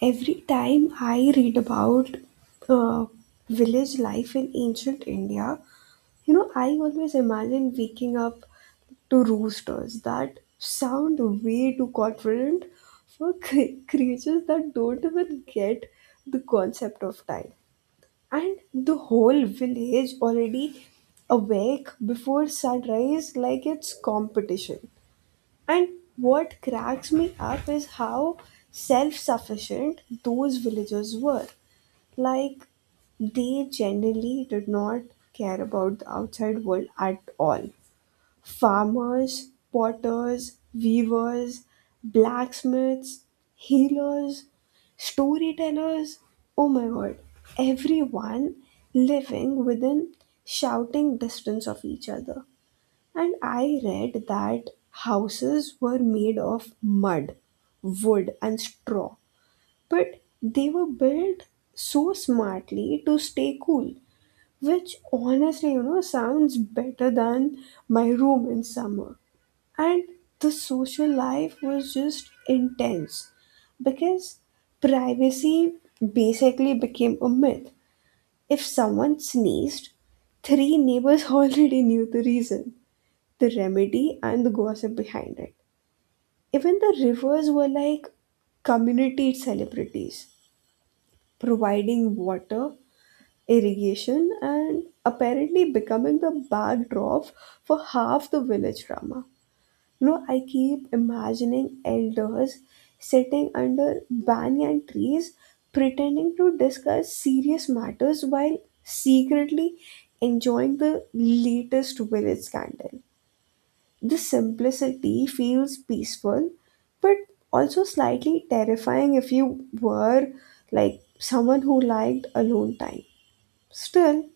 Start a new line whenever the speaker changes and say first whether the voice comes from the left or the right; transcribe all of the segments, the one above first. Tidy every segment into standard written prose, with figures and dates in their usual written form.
right: Every time I read about uh, village life in ancient India, you know, I always imagine waking up to roosters that sound way too confident for creatures that don't even get the concept of time. And the whole village already awake before sunrise like it's competition. And what cracks me up is how self sufficient those villagers were. Like, they generally did not care about the outside world at all. Farmers, potters, weavers, blacksmiths, healers, storytellers, oh my god, everyone living within shouting distance of each other. And I read that houses were made of mud, wood, and straw, but they were built so smartly to stay cool, which honestly, you know, sounds better than my room in summer. And the social life was just intense because privacy basically became a myth. If someone sneezed, three neighbors already knew the reason, the remedy, and the gossip behind it. Even the rivers were like community celebrities, providing water, irrigation, and apparently becoming the backdrop for half the village drama. You know, I keep imagining elders sitting under banyan trees pretending to discuss serious matters while secretly enjoying the latest village scandal. The simplicity feels peaceful, but also slightly terrifying if you were like someone who liked alone time. Still,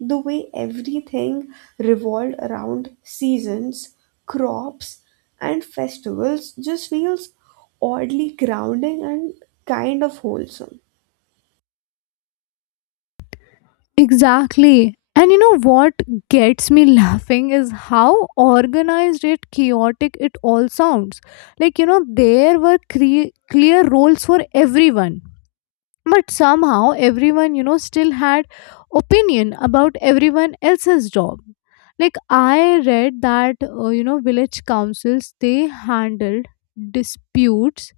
right: the way everything revolved around seasons, crops, and festivals just feels oddly grounding and kind of wholesome.
left: Exactly. And you know what gets me laughing is how organized it chaotic it all sounds. Like there were clear roles for everyone. But somehow everyone still had opinion about everyone else's job. Like I read that village councils they handled disputes,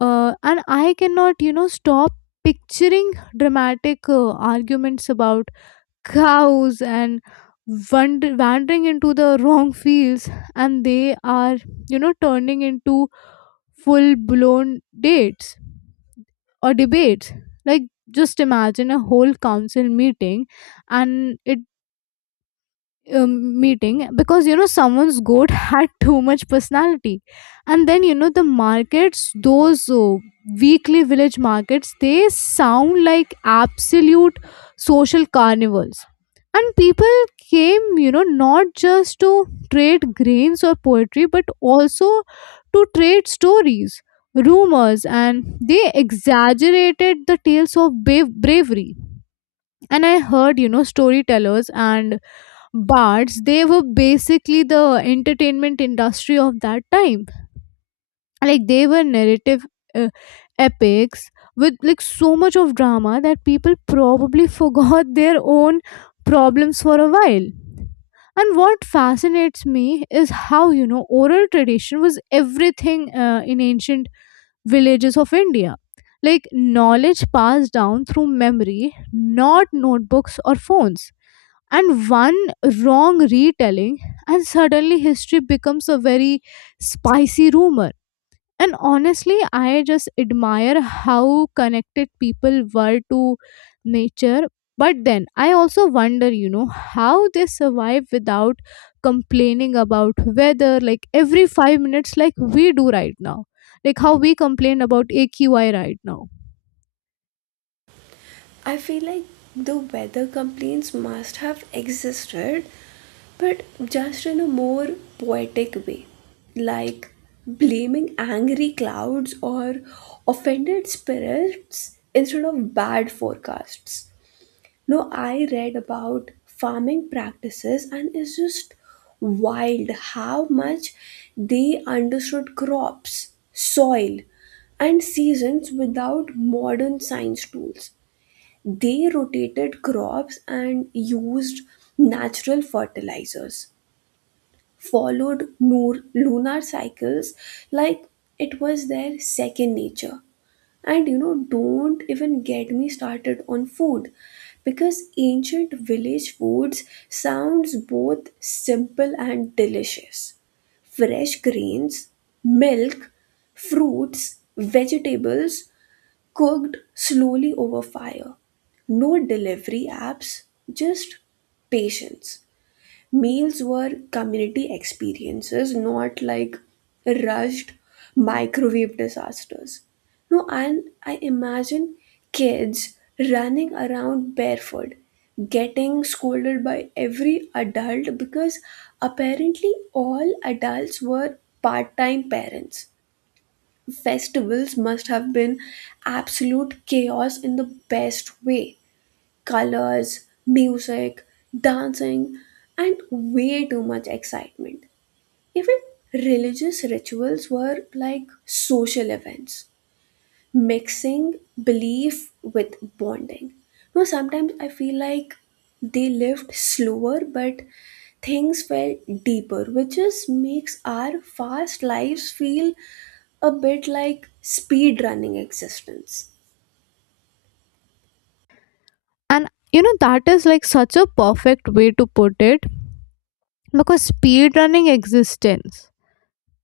left: and I cannot stop picturing dramatic arguments about cows and wandering into the wrong fields, and they are turning into full blown dates or debates. Like just imagine a whole council meeting and it meeting because someone's goat had too much personality. And then the markets, those weekly village markets, they sound like absolute social carnivals. And people came, not just to trade grains or poetry but also to trade stories, rumors, and they exaggerated the tales of bravery. And I heard storytellers and bards, they were basically the entertainment industry of that time. Like they were narrative, uh, epics, with like so much of drama that people probably forgot their own problems for a while. And what fascinates me is how oral tradition was everything, in ancient villages of India. Like knowledge passed down through memory, not notebooks or phones. And one wrong retelling, and suddenly history becomes a very spicy rumor. And honestly, I just admire how connected people were to nature. But then I also wonder, how they survive without complaining about weather like every 5 minutes, like we do right now. Like how we complain about AQI right now.
right: I feel like the weather complaints must have existed, but just in a more poetic way, like blaming angry clouds or offended spirits instead of bad forecasts. No, I read about farming practices and it's just wild how much they understood crops, soil, and seasons without modern science tools. They rotated crops and used natural fertilizers, followed lunar cycles like it was their second nature. And you know, don't even get me started on food, because ancient village foods sounds both simple and delicious. Fresh grains, milk, fruits, vegetables cooked slowly over fire. No delivery apps, just patience. Meals were community experiences, not like rushed microwave disasters. No, and I imagine kids running around barefoot, getting scolded by every adult because apparently all adults were part time parents. Festivals must have been absolute chaos in the best way. Colors, music, dancing, and way too much excitement. Even religious rituals were like social events, mixing belief with bonding. No, sometimes I feel like they lived slower, but things felt deeper, which just makes our fast lives feel a bit like speed running existence.
left: And that is like such a perfect way to put it, because speed running existence.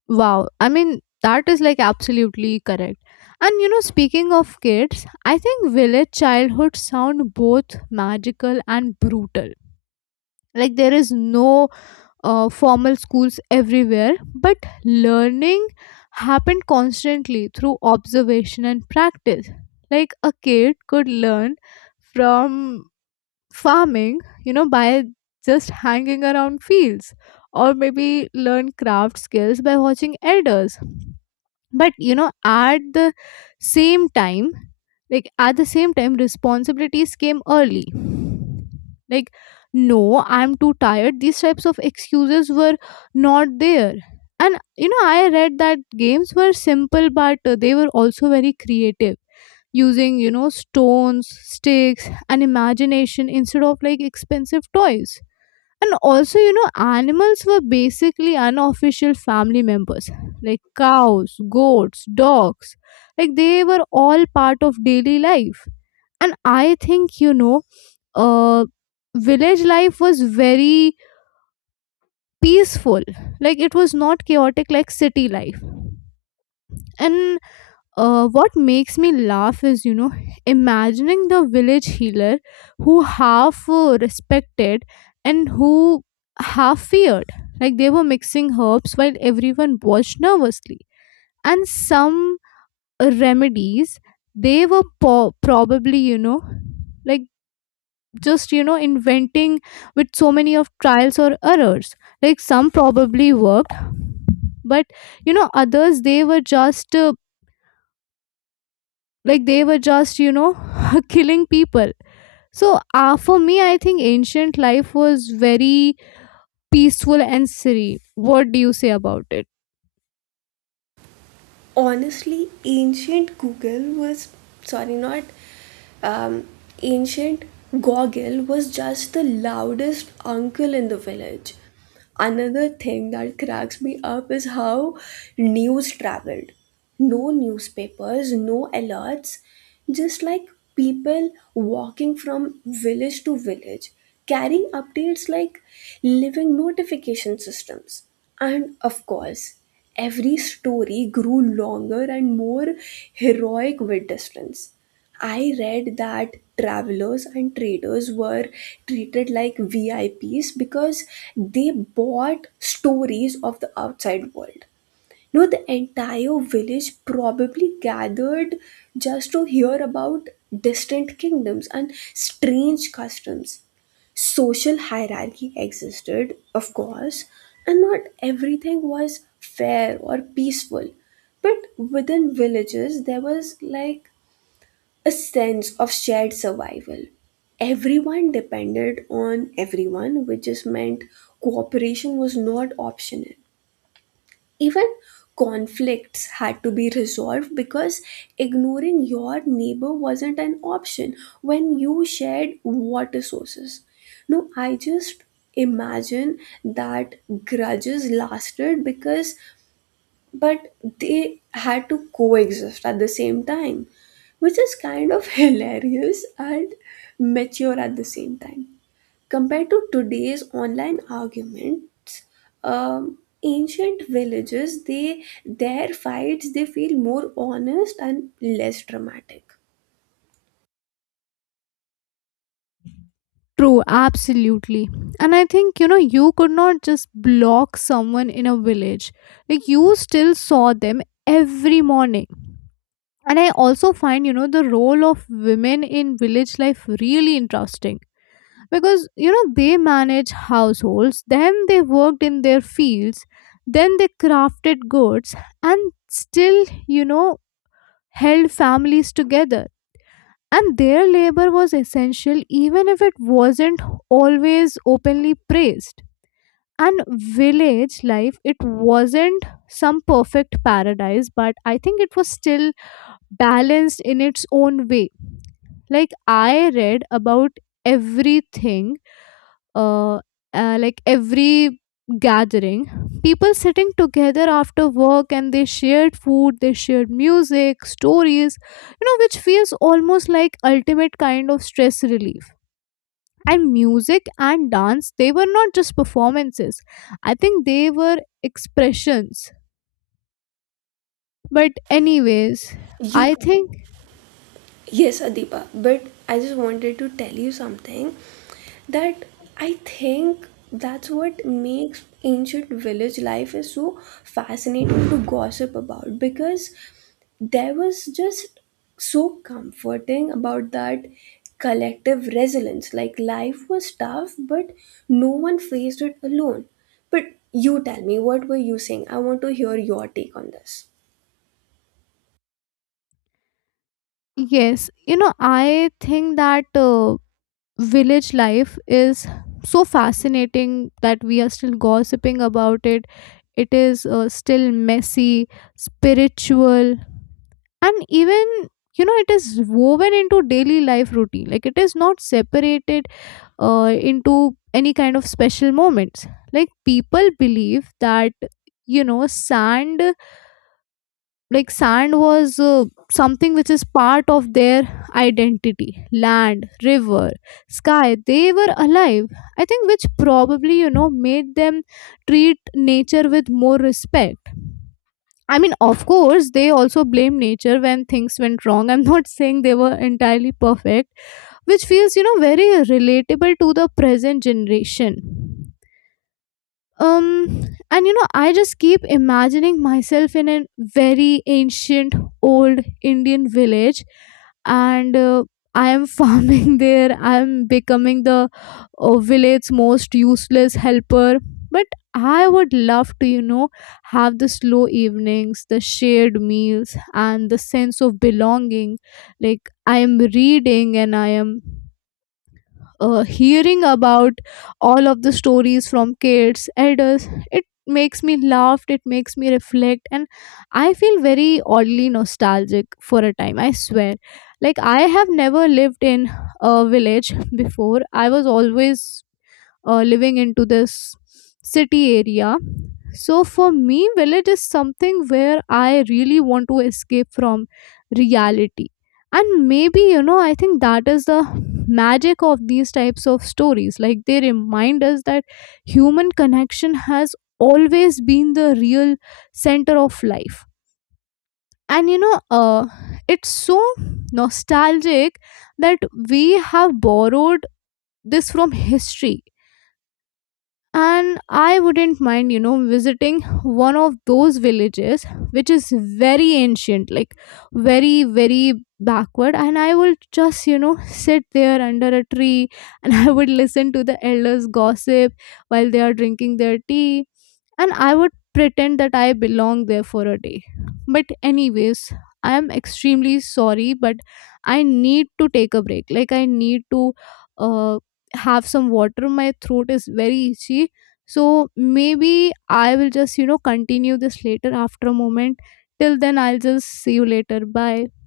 left: Wow. I mean, that is like absolutely correct. And speaking of kids, I think village childhood sound both magical and brutal. Like there is no formal schools everywhere, but learning happened constantly through observation and practice. Like a kid could learn from farming, by just hanging around fields, or maybe learn craft skills by watching elders. But at the same time, responsibilities came early. Like no, I'm too tired, these types of excuses were not there. And I read that games were simple, but they were also very creative, using stones, sticks, and imagination instead of like expensive toys. And also, animals were basically unofficial family members, like cows, goats, dogs. Like they were all part of daily life. And I think, uh, village life was very peaceful. Like it was not chaotic like city life. And what makes me laugh is imagining the village healer, who half respected and who half feared, like they were mixing herbs while everyone watched nervously. And some remedies, they were probably, you know like just you know inventing with so many of trials or errors. Like some probably worked, but others, they were just killing people. So, for me I think ancient life was very peaceful and serene. What do you say about it?
right: Honestly, ancient Google was, sorry, not um, ancient Goggle was just the loudest uncle in the village. Another thing that cracks me up is how news traveled. No newspapers, no alerts, just like people walking from village to village, carrying updates like living notification systems. And of course, every story grew longer and more heroic with distance. I read that travelers and traders were treated like VIPs because they bought stories of the outside world. No, the entire village probably gathered just to hear about distant kingdoms and strange customs. Social hierarchy existed, of course, and not everything was fair or peaceful. But within villages, there was like a sense of shared survival. Everyone depended on everyone, which just meant cooperation was not optional. Even conflicts had to be resolved because ignoring your neighbor wasn't an option when you shared water sources. No, I just imagine that grudges lasted because, but they had to coexist at the same time, which is kind of hilarious and mature at the same time. Compared to today's online arguments, ancient villages, they, their fights, they feel more honest and less dramatic.
left: True, absolutely. And I think, you could not just block someone in a village. Like you still saw them every morning. And I also find, the role of women in village life really interesting, because they managed households, then they worked in their fields, then they crafted goods, and still, you know held families together. And their labor was essential, even if it wasn't always openly praised. And village life, it wasn't some perfect paradise, but I think it was still balanced in its own way. Like I read about everything, uh, like every gathering, people sitting together after work, and they shared food, they shared music, stories, which feels almost like ultimate kind of stress relief. And music and dance, they were not just performances, I think they were expressions. But anyways,
right: You.
left: I think
right: Yes, Adipa, but I just wanted to tell you something, that I think that's what makes ancient village life is so fascinating to gossip about, because there was just so comforting about that collective resilience. Like life was tough, but no one faced it alone. But you tell me, what were you saying? I want to hear your take on this.
left: yes, I think that, village life is so fascinating that we are still gossiping about it. It is, still messy, spiritual, and even, it is woven into daily life routine. Like it is not separated, into any kind of special moments. Like people believe that, sand, sand was, something which is part of their identity. Land, river, sky, they were alive, I think, which probably, made them treat nature with more respect. I mean, of course, they also blame nature when things went wrong. I'm not saying they were entirely perfect, which feels, very relatable to the present generation. um and I just keep imagining myself in a very ancient old Indian village. And I am farming there. I'm becoming the, village's most useless helper. But I would love to, have the slow evenings, the shared meals, and the sense of belonging. Like I am reading and I am, hearing about all of the stories from kids, elders. It makes me laugh, it makes me reflect, and I feel very oddly nostalgic for a time, I swear. Like I have never lived in a village before. I was always, living into this city area. So for me, village is something where I really want to escape from reality. And maybe, I think that is the magic of these types of stories. Like they remind us that human connection has always been the real center of life. And it's so nostalgic that we have borrowed this from history. And I wouldn't mind, visiting one of those villages which is very ancient, like very very backward. And I will just, sit there under a tree, and I would listen to the elders gossip while they are drinking their tea, and I would pretend that I belong there for a day. But anyways, I am extremely sorry, but I need to take a break. Like I need to, uh, have some water, my throat is very itchy. So maybe I will just, continue this later after a moment. Till then, I'll just see you later. Bye.